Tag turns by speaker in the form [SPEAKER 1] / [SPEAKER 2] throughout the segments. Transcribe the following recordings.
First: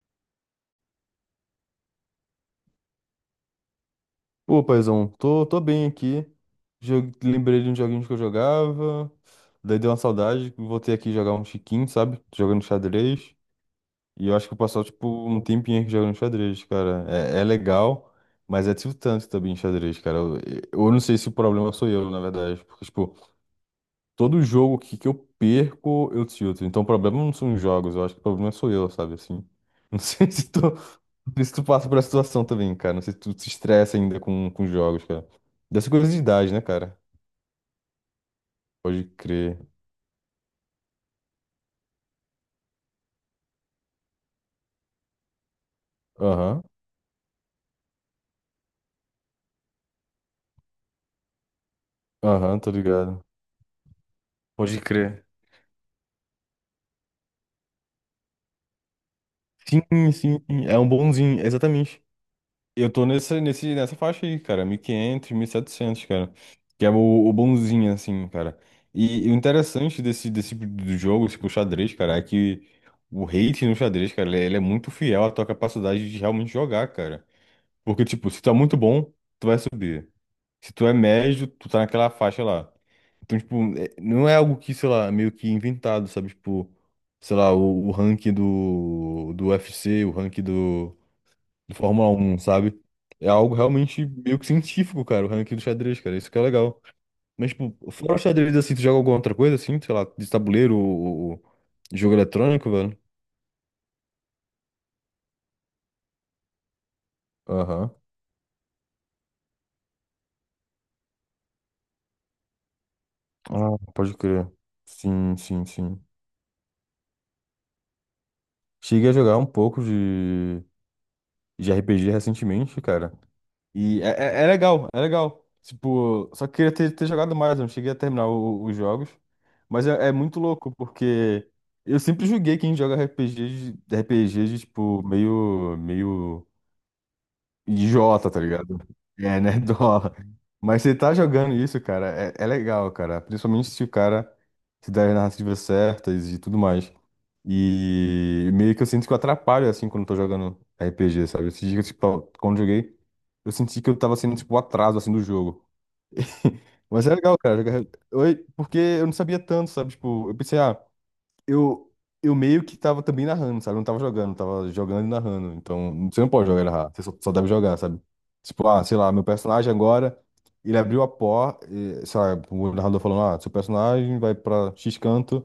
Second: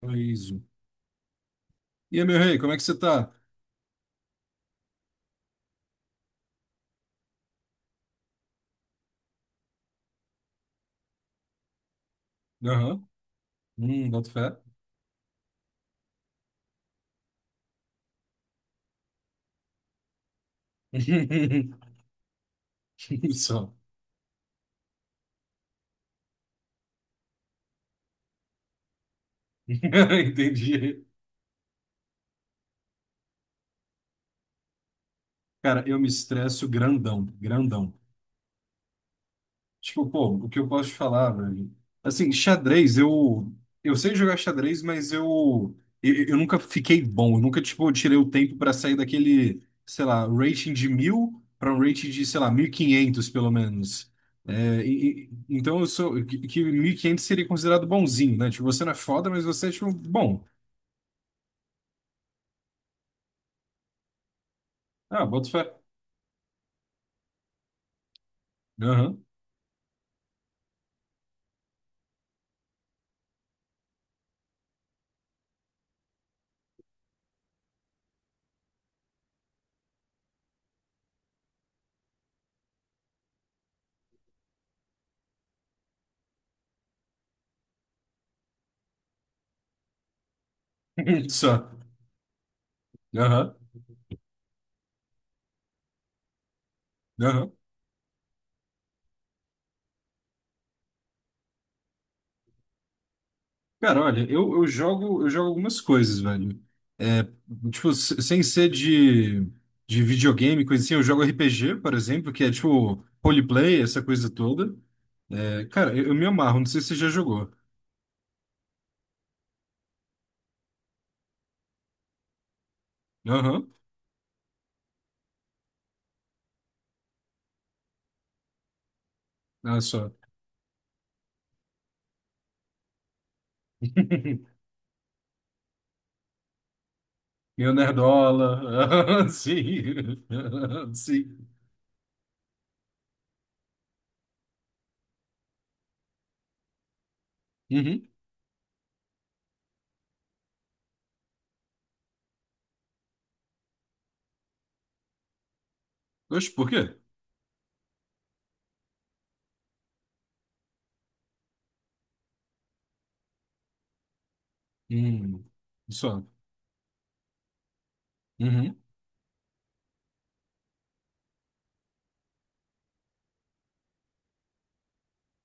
[SPEAKER 1] Paraíso. E aí, meu rei, como é que você tá?
[SPEAKER 2] Pô, paizão, tô bem aqui. Lembrei de um joguinho que eu jogava. Daí deu uma saudade. Voltei aqui jogar um chiquinho, sabe? Jogando
[SPEAKER 1] Aham.
[SPEAKER 2] xadrez. E
[SPEAKER 1] Boto
[SPEAKER 2] eu
[SPEAKER 1] fé.
[SPEAKER 2] acho que eu passou, tipo, um tempinho aqui jogando xadrez, cara. É legal, mas é tiltante também xadrez, cara. Eu não sei se o problema sou eu, na verdade. Porque, tipo,
[SPEAKER 1] Só.
[SPEAKER 2] todo jogo que eu perco, eu tilto. Então o problema não são os jogos, eu acho que o problema sou eu, sabe, assim. Não
[SPEAKER 1] Entendi.
[SPEAKER 2] sei se tu passa por essa situação também, cara. Não sei se tu se estressa ainda com jogos, cara.
[SPEAKER 1] Cara,
[SPEAKER 2] Dessa
[SPEAKER 1] eu me
[SPEAKER 2] coisa de idade, né,
[SPEAKER 1] estresso
[SPEAKER 2] cara?
[SPEAKER 1] grandão, grandão.
[SPEAKER 2] Pode crer.
[SPEAKER 1] Tipo, pô, o que eu posso te falar, velho? Assim, xadrez, eu sei jogar xadrez, mas eu nunca
[SPEAKER 2] Aham,
[SPEAKER 1] fiquei bom. Eu nunca, tipo, tirei o tempo para sair daquele, sei lá, rating de 1.000 para um rating de, sei lá,
[SPEAKER 2] aham,
[SPEAKER 1] mil e
[SPEAKER 2] tô ligado.
[SPEAKER 1] quinhentos pelo menos.
[SPEAKER 2] Pode
[SPEAKER 1] É,
[SPEAKER 2] crer.
[SPEAKER 1] então eu sou que 1.500 seria considerado bonzinho, né? Tipo, você não é foda, mas você é
[SPEAKER 2] Sim,
[SPEAKER 1] tipo
[SPEAKER 2] sim,
[SPEAKER 1] bom.
[SPEAKER 2] sim, é um bonzinho, exatamente. Eu tô nessa faixa aí, cara,
[SPEAKER 1] Ah,
[SPEAKER 2] 1500,
[SPEAKER 1] boto fé.
[SPEAKER 2] 700 cara, que é o bonzinho, assim, cara.
[SPEAKER 1] Aham.
[SPEAKER 2] E o interessante desse do jogo, tipo, o xadrez, cara, é que o hate no xadrez, cara, ele é muito fiel à tua capacidade de realmente jogar, cara. Porque, tipo, se tu é muito bom, tu vai subir. Se tu é médio, tu tá naquela faixa lá. Então, tipo, não é algo que, sei lá, meio que inventado, sabe? Tipo, sei lá, o ranking do UFC, o ranking do
[SPEAKER 1] Só.
[SPEAKER 2] do Fórmula 1, sabe? É
[SPEAKER 1] Aham.
[SPEAKER 2] algo realmente meio que científico, cara, o ranking do xadrez, cara. Isso que é legal. Mas,
[SPEAKER 1] Aham.
[SPEAKER 2] tipo, fora o xadrez, assim, tu joga alguma outra coisa, assim? Sei lá, de tabuleiro ou, jogo eletrônico, velho?
[SPEAKER 1] Cara, olha, eu jogo algumas coisas, velho. É,
[SPEAKER 2] Aham.
[SPEAKER 1] tipo, sem ser de videogame, coisa assim, eu jogo RPG, por exemplo, que é tipo
[SPEAKER 2] Ah,
[SPEAKER 1] roleplay, essa
[SPEAKER 2] pode
[SPEAKER 1] coisa
[SPEAKER 2] crer.
[SPEAKER 1] toda.
[SPEAKER 2] Sim,
[SPEAKER 1] É,
[SPEAKER 2] sim,
[SPEAKER 1] cara,
[SPEAKER 2] sim.
[SPEAKER 1] eu me amarro, não sei se você já jogou.
[SPEAKER 2] Cheguei a jogar um pouco de RPG recentemente, cara.
[SPEAKER 1] Aham.
[SPEAKER 2] E é legal, é legal. Tipo, só queria ter jogado mais, eu não cheguei a terminar os jogos.
[SPEAKER 1] Olha
[SPEAKER 2] Mas é,
[SPEAKER 1] só.
[SPEAKER 2] é muito louco, porque eu sempre julguei quem joga RPG de, tipo, meio, meio.
[SPEAKER 1] Meu
[SPEAKER 2] Idiota, tá ligado?
[SPEAKER 1] nerdola.
[SPEAKER 2] É, né? Dólar.
[SPEAKER 1] Sim.
[SPEAKER 2] Mas você tá
[SPEAKER 1] Sim.
[SPEAKER 2] jogando isso, cara, é legal, cara. Principalmente se o cara se der as narrativas certas e tudo mais.
[SPEAKER 1] Uhum.
[SPEAKER 2] E meio que eu sinto que eu atrapalho, assim, quando eu tô jogando RPG, sabe? Esses dias, tipo, quando eu joguei, eu senti que eu tava sendo, tipo, o atraso, assim, do jogo.
[SPEAKER 1] Oxe, por quê?
[SPEAKER 2] Mas é legal, cara. Oi, porque eu não sabia tanto, sabe? Tipo, eu pensei, ah, eu, eu meio que tava também narrando, sabe? Eu não tava jogando, tava jogando e
[SPEAKER 1] Hum.
[SPEAKER 2] narrando. Então, você
[SPEAKER 1] Só.
[SPEAKER 2] não pode jogar e narrar, você só deve jogar, sabe? Tipo,
[SPEAKER 1] Uhum.
[SPEAKER 2] ah, sei lá, meu personagem agora, ele abriu a porta, e, sei lá, o narrador falando, ah, seu personagem vai pra X canto.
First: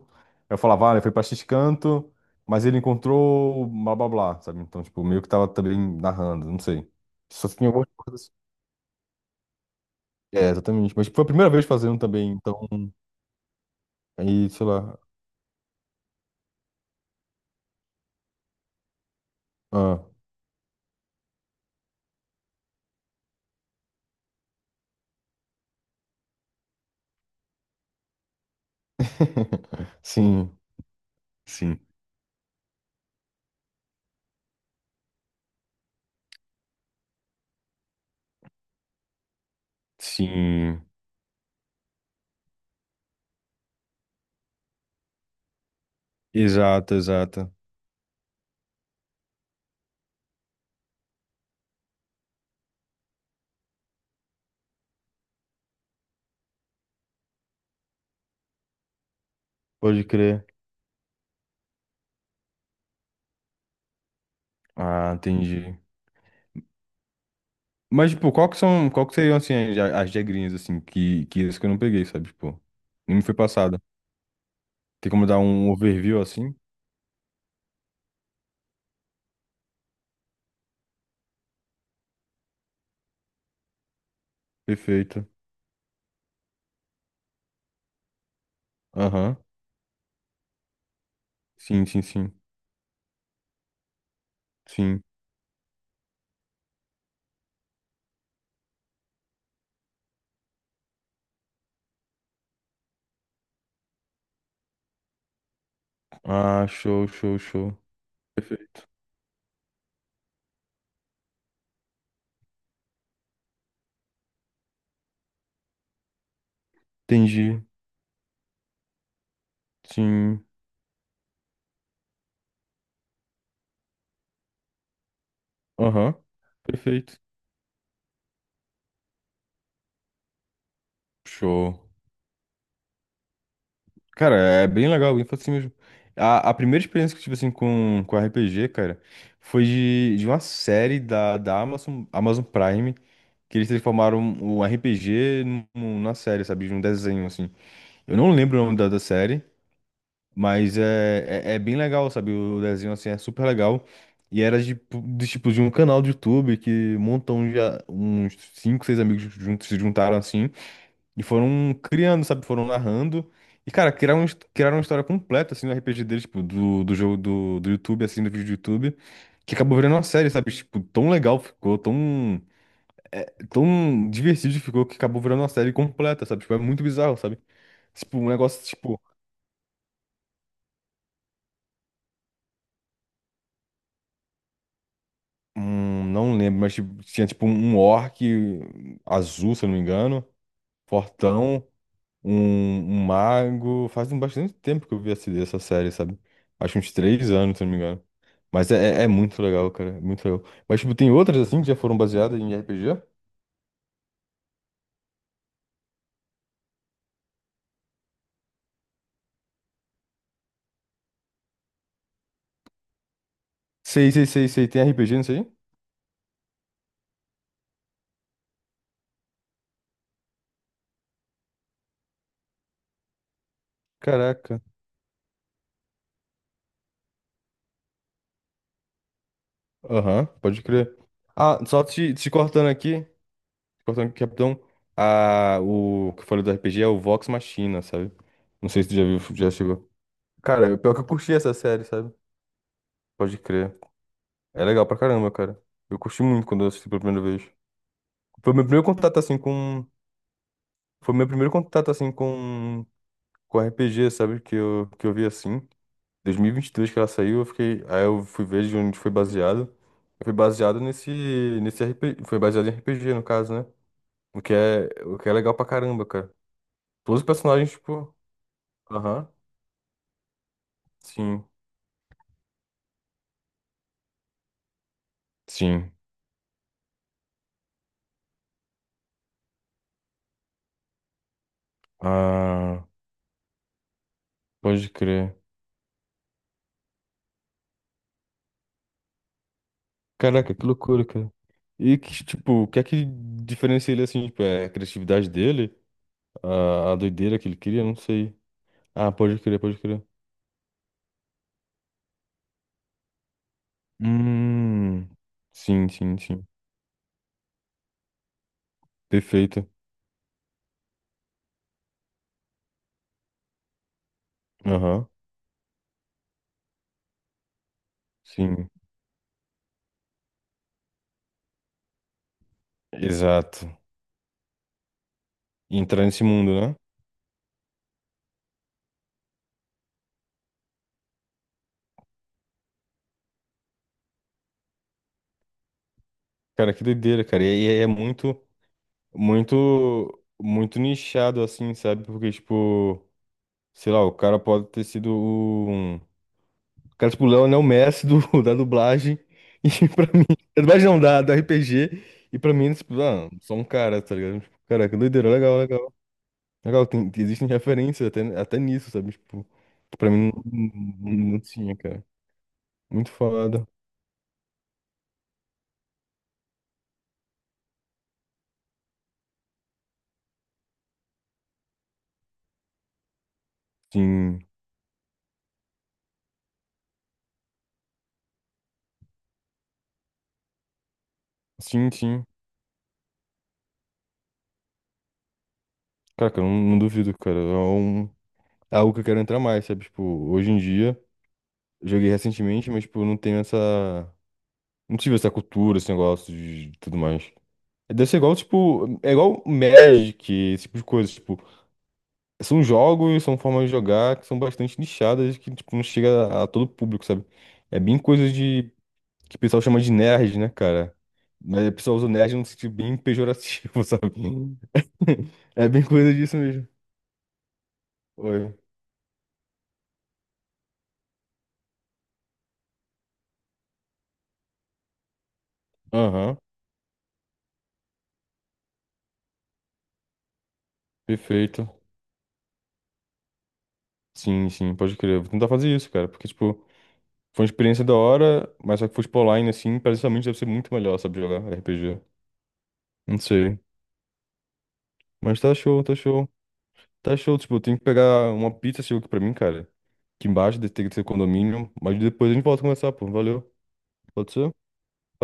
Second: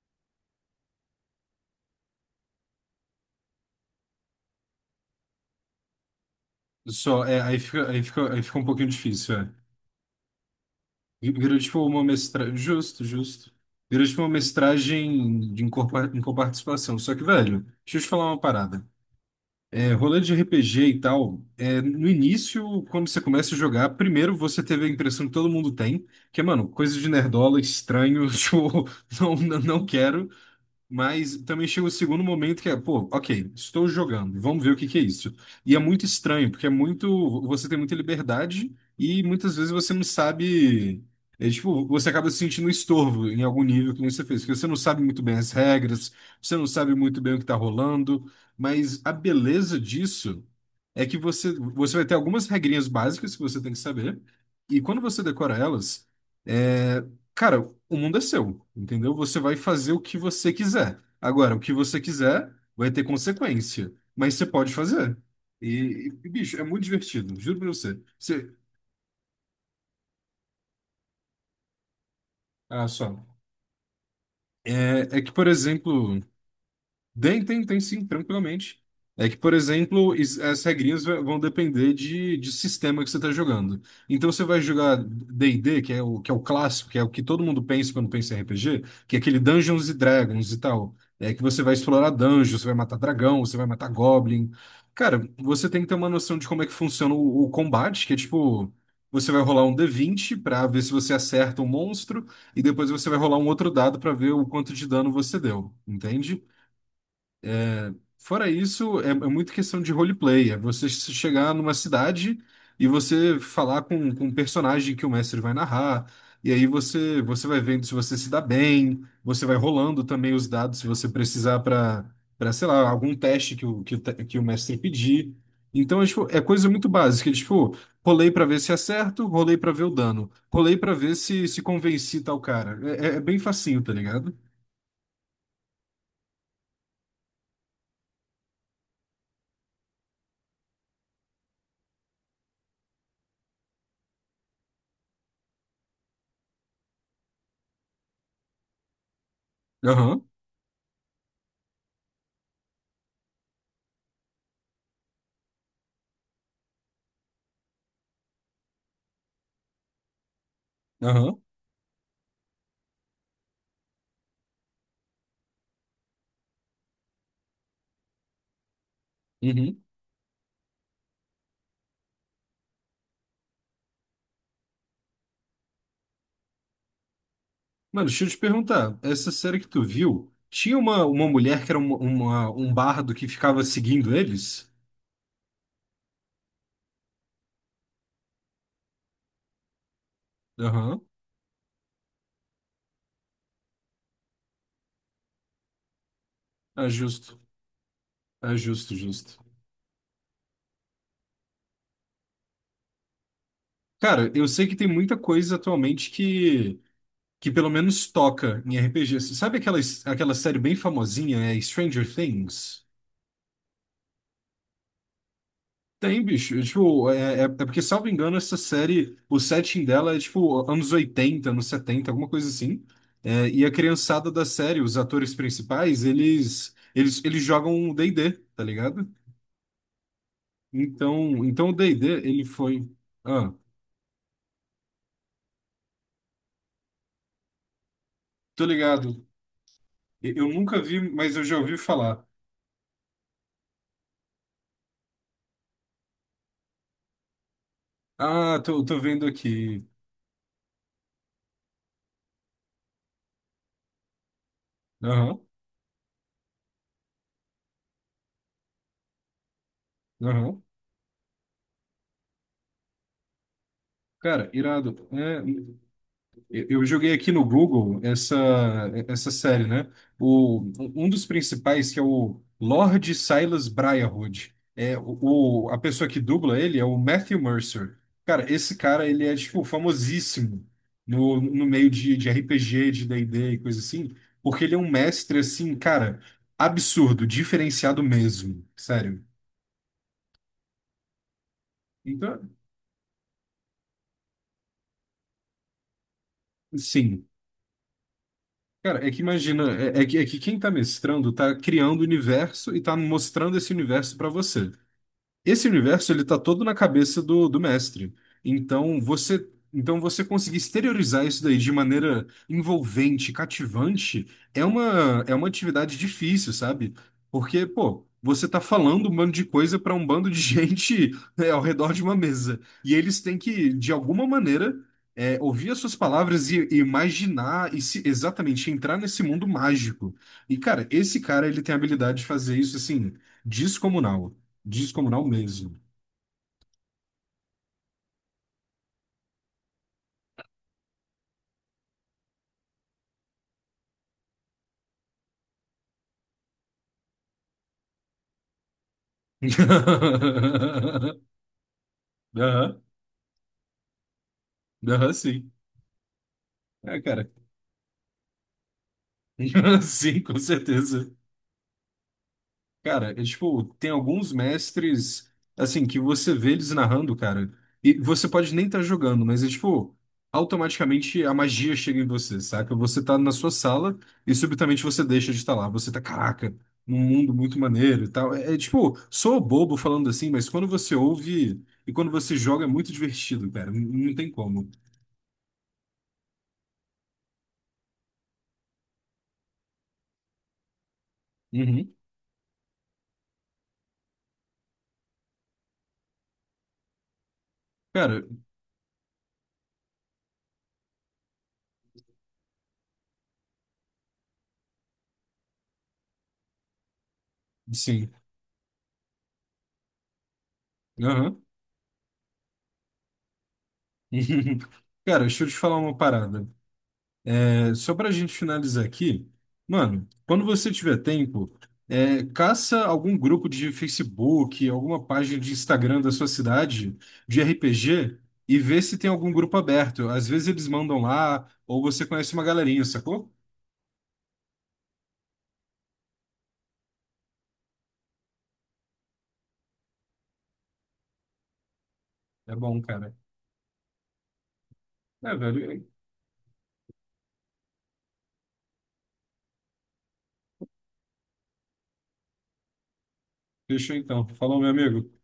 [SPEAKER 2] Eu falava, ah, ele foi pra X canto, mas ele encontrou blá blá blá, sabe? Então, tipo, meio que tava também narrando, não sei.
[SPEAKER 1] Só, é,
[SPEAKER 2] Só
[SPEAKER 1] aí
[SPEAKER 2] tinha algumas
[SPEAKER 1] fica, aí
[SPEAKER 2] coisas.
[SPEAKER 1] fica, aí fica um pouquinho difícil, é.
[SPEAKER 2] É, exatamente. Mas tipo, foi a primeira
[SPEAKER 1] Virou
[SPEAKER 2] vez
[SPEAKER 1] tipo
[SPEAKER 2] fazendo
[SPEAKER 1] uma
[SPEAKER 2] também,
[SPEAKER 1] mestragem.
[SPEAKER 2] então,
[SPEAKER 1] Justo, justo. Virou tipo uma
[SPEAKER 2] aí, sei lá.
[SPEAKER 1] mestragem de em coparticipação. Só que, velho, deixa eu te falar uma parada. É,
[SPEAKER 2] Ah.
[SPEAKER 1] rolê de RPG e tal, é, no início, quando você começa a jogar, primeiro você teve a impressão que todo mundo tem, que é, mano, coisa de nerdola, estranho, tipo, não, não não quero.
[SPEAKER 2] Sim.
[SPEAKER 1] Mas também
[SPEAKER 2] Sim.
[SPEAKER 1] chega o segundo momento que é, pô, ok, estou jogando, vamos ver o que que é isso. E é muito estranho, porque é muito, você tem muita liberdade e muitas vezes você não
[SPEAKER 2] Sim,
[SPEAKER 1] sabe, é, tipo, você acaba se sentindo um estorvo em algum nível que nem você fez, porque você não sabe muito bem as regras, você não sabe
[SPEAKER 2] exato,
[SPEAKER 1] muito bem o que
[SPEAKER 2] exato.
[SPEAKER 1] está rolando, mas a beleza disso é que você vai ter algumas regrinhas básicas que você tem que saber, e quando você decora elas, é, cara, o mundo é seu, entendeu? Você vai fazer o
[SPEAKER 2] Pode
[SPEAKER 1] que
[SPEAKER 2] crer.
[SPEAKER 1] você quiser. Agora, o que você quiser vai ter consequência, mas você pode
[SPEAKER 2] Ah,
[SPEAKER 1] fazer.
[SPEAKER 2] entendi.
[SPEAKER 1] Bicho, é muito divertido, juro pra você.
[SPEAKER 2] Mas, tipo,
[SPEAKER 1] Você,
[SPEAKER 2] qual que seriam, assim, as regrinhas, assim, que isso que eu não peguei, sabe? Tipo,
[SPEAKER 1] ah,
[SPEAKER 2] não me
[SPEAKER 1] só.
[SPEAKER 2] foi passada. Tem
[SPEAKER 1] É
[SPEAKER 2] como
[SPEAKER 1] que,
[SPEAKER 2] dar
[SPEAKER 1] por
[SPEAKER 2] um
[SPEAKER 1] exemplo.
[SPEAKER 2] overview, assim?
[SPEAKER 1] Tem sim, tranquilamente. É que, por exemplo, as regrinhas vão depender de sistema que você está jogando. Então, você vai jogar
[SPEAKER 2] Perfeito.
[SPEAKER 1] D&D, que é o, clássico, que é o que todo mundo pensa quando pensa em RPG, que é
[SPEAKER 2] Aham.
[SPEAKER 1] aquele Dungeons e Dragons e tal. É que você vai
[SPEAKER 2] Sim, sim,
[SPEAKER 1] explorar
[SPEAKER 2] sim.
[SPEAKER 1] dungeons, você vai matar dragão, você vai matar goblin.
[SPEAKER 2] Sim.
[SPEAKER 1] Cara, você tem que ter uma noção de como é que funciona o combate, que é tipo, você vai rolar um d20 para ver se você acerta um monstro, e depois você vai rolar um outro dado para ver o quanto de dano você deu, entende?
[SPEAKER 2] Ah, show, show, show.
[SPEAKER 1] Fora
[SPEAKER 2] Perfeito.
[SPEAKER 1] isso, é muito questão de roleplay. É você chegar numa cidade e você falar com um personagem que o mestre vai narrar. E aí você vai
[SPEAKER 2] Entendi.
[SPEAKER 1] vendo se você se dá bem, você vai rolando também
[SPEAKER 2] Sim.
[SPEAKER 1] os dados se você precisar para, para, sei lá, algum teste que o mestre pedir. Então, é,
[SPEAKER 2] Aham.
[SPEAKER 1] tipo, é coisa muito
[SPEAKER 2] Perfeito.
[SPEAKER 1] básica. É, tipo, rolei para ver se acerto, rolei para ver o dano, rolei para ver se
[SPEAKER 2] Show.
[SPEAKER 1] convenci tal cara. É bem facinho, tá ligado?
[SPEAKER 2] Cara, é bem legal, bem fácil mesmo. A primeira experiência que eu tive, assim, com RPG, cara, foi de uma série da Amazon Prime, que eles transformaram o RPG numa série, sabe? De um desenho, assim. Eu não lembro o nome da série,
[SPEAKER 1] Aham,
[SPEAKER 2] mas é bem legal, sabe? O desenho, assim, é super legal. E era de um canal do YouTube que montam já uns cinco, seis amigos juntos se juntaram, assim, e
[SPEAKER 1] aham.
[SPEAKER 2] foram criando, sabe? Foram narrando. E, cara, criaram uma história completa, assim, no RPG deles, tipo, do jogo do YouTube, assim, do vídeo do YouTube, que acabou
[SPEAKER 1] Uhum.
[SPEAKER 2] virando uma série, sabe? Tipo, tão legal ficou, tão divertido ficou, que acabou virando uma série completa, sabe? Tipo, é muito bizarro, sabe?
[SPEAKER 1] Mano,
[SPEAKER 2] Tipo,
[SPEAKER 1] deixa
[SPEAKER 2] um
[SPEAKER 1] eu te
[SPEAKER 2] negócio,
[SPEAKER 1] perguntar,
[SPEAKER 2] tipo,
[SPEAKER 1] essa série que tu viu, tinha uma mulher que era uma, um bardo que ficava seguindo eles?
[SPEAKER 2] não lembro, mas tipo, tinha, tipo, um orc azul, se eu não me engano,
[SPEAKER 1] Aham.
[SPEAKER 2] fortão. Um mago. Faz um bastante tempo que eu vi essa série, sabe? Acho
[SPEAKER 1] É
[SPEAKER 2] uns três
[SPEAKER 1] justo,
[SPEAKER 2] anos, se não me engano.
[SPEAKER 1] é
[SPEAKER 2] Mas
[SPEAKER 1] justo,
[SPEAKER 2] é, é muito
[SPEAKER 1] justo.
[SPEAKER 2] legal, cara. É muito legal. Mas, tipo, tem outras assim que já foram baseadas em RPG?
[SPEAKER 1] Cara, eu sei que tem muita coisa atualmente que pelo menos toca em RPG. Sabe aquela série bem famosinha, é Stranger Things?
[SPEAKER 2] Sei, sei, sei, sei. Tem RPG nisso aí?
[SPEAKER 1] Tem, bicho. Tipo, é porque, salvo engano, essa série, o setting dela é tipo anos 80 anos 70 alguma coisa assim. É, e a criançada da
[SPEAKER 2] Caraca.
[SPEAKER 1] série, os atores principais, eles jogam D&D, tá ligado?
[SPEAKER 2] Aham, pode crer.
[SPEAKER 1] Então,
[SPEAKER 2] Ah,
[SPEAKER 1] então o
[SPEAKER 2] só
[SPEAKER 1] D&D,
[SPEAKER 2] te
[SPEAKER 1] ele
[SPEAKER 2] cortando
[SPEAKER 1] foi.
[SPEAKER 2] aqui. Te
[SPEAKER 1] Ah,
[SPEAKER 2] cortando aqui, capitão. Ah, o que eu falei do RPG é o Vox Machina, sabe?
[SPEAKER 1] tô
[SPEAKER 2] Não sei se tu já viu,
[SPEAKER 1] ligado.
[SPEAKER 2] já chegou.
[SPEAKER 1] Eu
[SPEAKER 2] Cara, o
[SPEAKER 1] nunca
[SPEAKER 2] pior
[SPEAKER 1] vi,
[SPEAKER 2] que eu curti
[SPEAKER 1] mas eu
[SPEAKER 2] essa
[SPEAKER 1] já ouvi
[SPEAKER 2] série, sabe?
[SPEAKER 1] falar.
[SPEAKER 2] Pode crer. É legal pra caramba, cara. Eu curti muito quando eu assisti pela primeira vez. Foi
[SPEAKER 1] Ah,
[SPEAKER 2] meu
[SPEAKER 1] tô,
[SPEAKER 2] primeiro
[SPEAKER 1] tô
[SPEAKER 2] contato
[SPEAKER 1] vendo
[SPEAKER 2] assim com.
[SPEAKER 1] aqui.
[SPEAKER 2] Foi meu primeiro contato assim com RPG, sabe? Que eu vi
[SPEAKER 1] Aham,
[SPEAKER 2] assim. Dois mil e vinte e dois que ela saiu, eu fiquei. Aí eu fui ver de onde foi baseado. Foi
[SPEAKER 1] aham.
[SPEAKER 2] baseado nesse RPG. Foi baseado em RPG, no caso, né? O
[SPEAKER 1] Cara,
[SPEAKER 2] que é,
[SPEAKER 1] irado.
[SPEAKER 2] o que é
[SPEAKER 1] É,
[SPEAKER 2] legal pra caramba, cara.
[SPEAKER 1] eu joguei
[SPEAKER 2] Todos os
[SPEAKER 1] aqui no
[SPEAKER 2] personagens,
[SPEAKER 1] Google
[SPEAKER 2] tipo.
[SPEAKER 1] essa,
[SPEAKER 2] Aham.
[SPEAKER 1] essa série, né? Um dos
[SPEAKER 2] Sim.
[SPEAKER 1] principais, que é o Lord Silas Briarwood, é a
[SPEAKER 2] Sim.
[SPEAKER 1] pessoa que dubla ele é o Matthew Mercer. Cara, esse cara, ele é, tipo, famosíssimo no meio de
[SPEAKER 2] Ah,
[SPEAKER 1] RPG, de D&D e D e coisa assim, porque ele é um
[SPEAKER 2] pode crer.
[SPEAKER 1] mestre, assim, cara, absurdo, diferenciado mesmo, sério.
[SPEAKER 2] Caraca, que loucura, cara. E que,
[SPEAKER 1] Então,
[SPEAKER 2] tipo, o que é que diferencia ele assim, tipo, é a criatividade dele? A
[SPEAKER 1] sim.
[SPEAKER 2] doideira que ele cria, não sei.
[SPEAKER 1] Cara, é
[SPEAKER 2] Ah,
[SPEAKER 1] que
[SPEAKER 2] pode crer,
[SPEAKER 1] imagina,
[SPEAKER 2] pode crer.
[SPEAKER 1] é que quem tá mestrando tá criando o universo e tá mostrando esse universo pra você.
[SPEAKER 2] Hum,
[SPEAKER 1] Esse
[SPEAKER 2] sim,
[SPEAKER 1] universo
[SPEAKER 2] sim,
[SPEAKER 1] ele tá
[SPEAKER 2] sim.
[SPEAKER 1] todo na cabeça do mestre. Então você,
[SPEAKER 2] Perfeito.
[SPEAKER 1] então você conseguir exteriorizar isso daí de maneira envolvente, cativante, é
[SPEAKER 2] Aham,
[SPEAKER 1] uma é uma atividade difícil, sabe? Porque, pô, você tá
[SPEAKER 2] sim.
[SPEAKER 1] falando um bando de coisa para um bando de gente, né, ao redor de uma mesa. E eles têm que,
[SPEAKER 2] Exato.
[SPEAKER 1] de alguma maneira, é, ouvir as
[SPEAKER 2] E
[SPEAKER 1] suas
[SPEAKER 2] entrar nesse
[SPEAKER 1] palavras
[SPEAKER 2] mundo,
[SPEAKER 1] e,
[SPEAKER 2] né?
[SPEAKER 1] e imaginar e se, exatamente entrar nesse mundo mágico. E, cara, esse cara ele tem a habilidade de fazer isso assim descomunal. Descomunal mesmo.
[SPEAKER 2] Cara, que doideira, cara. E é muito, muito, muito nichado, assim, sabe? Porque, tipo, sei lá, o cara pode ter sido um. O cara, tipo, o Léo é o Messi do, da dublagem. E pra mim. Da dublagem não, da, do RPG. E pra mim,
[SPEAKER 1] Aham,
[SPEAKER 2] tipo, ah, só um cara, tá ligado? Tipo, caraca,
[SPEAKER 1] aham,
[SPEAKER 2] doideira,
[SPEAKER 1] sim.
[SPEAKER 2] legal, legal. Legal,
[SPEAKER 1] É, cara.
[SPEAKER 2] existem referências até nisso, sabe? Tipo, que pra
[SPEAKER 1] Sim,
[SPEAKER 2] mim
[SPEAKER 1] com
[SPEAKER 2] não, não,
[SPEAKER 1] certeza.
[SPEAKER 2] não tinha, cara. Muito
[SPEAKER 1] Cara, é, tipo,
[SPEAKER 2] foda.
[SPEAKER 1] tem alguns mestres, assim, que você vê eles narrando, cara, e você pode nem estar jogando, mas é tipo, automaticamente a magia chega em você, saca? Você tá na sua sala e
[SPEAKER 2] Sim,
[SPEAKER 1] subitamente você deixa de estar lá. Você tá, caraca, num mundo muito maneiro e tal. É, tipo, sou bobo falando assim, mas quando você ouve
[SPEAKER 2] sim,
[SPEAKER 1] e quando
[SPEAKER 2] sim.
[SPEAKER 1] você joga é muito divertido, cara. Não não tem como.
[SPEAKER 2] Cara, cara, eu não duvido, cara. É algo que eu quero entrar mais, sabe? Tipo, hoje em dia,
[SPEAKER 1] Uhum.
[SPEAKER 2] joguei recentemente, mas, tipo, eu não tenho essa. Não tive essa cultura, esse negócio de tudo mais. Deve ser
[SPEAKER 1] Cara,
[SPEAKER 2] igual, tipo, é igual Magic, esse tipo de coisa. Tipo, são jogos, são formas de jogar que são bastante nichadas, que, tipo, não chega a todo público, sabe? É bem
[SPEAKER 1] sim.
[SPEAKER 2] coisa de que o pessoal chama de nerd, né, cara?
[SPEAKER 1] Aham.
[SPEAKER 2] Mas o pessoal usa nerd num sentido bem pejorativo, sabe?
[SPEAKER 1] Cara, deixa eu te
[SPEAKER 2] É
[SPEAKER 1] falar
[SPEAKER 2] bem
[SPEAKER 1] uma
[SPEAKER 2] coisa disso
[SPEAKER 1] parada.
[SPEAKER 2] mesmo.
[SPEAKER 1] É, só pra gente
[SPEAKER 2] Oi.
[SPEAKER 1] finalizar aqui, mano, quando você tiver tempo, é, caça algum grupo de Facebook, alguma página de Instagram da sua
[SPEAKER 2] Aham,
[SPEAKER 1] cidade de RPG e vê se tem algum grupo aberto. Às vezes eles mandam lá,
[SPEAKER 2] perfeito.
[SPEAKER 1] ou você conhece uma galerinha, sacou?
[SPEAKER 2] Sim, sim, pode crer. Vou tentar fazer isso, cara, porque, tipo, foi uma experiência da hora, mas só que fosse pro online, assim, precisamente deve ser muito melhor, sabe, jogar RPG.
[SPEAKER 1] É bom, cara.
[SPEAKER 2] Não sei.
[SPEAKER 1] É,
[SPEAKER 2] Mas tá show,
[SPEAKER 1] velho.
[SPEAKER 2] tá show. Tá show, tipo, eu tenho que pegar uma pizza, chegou aqui pra mim, cara. Aqui embaixo, deve ter que ser condomínio, mas depois a gente volta a conversar, pô. Valeu.
[SPEAKER 1] Fechou então.
[SPEAKER 2] Pode ser?
[SPEAKER 1] Falou, meu amigo.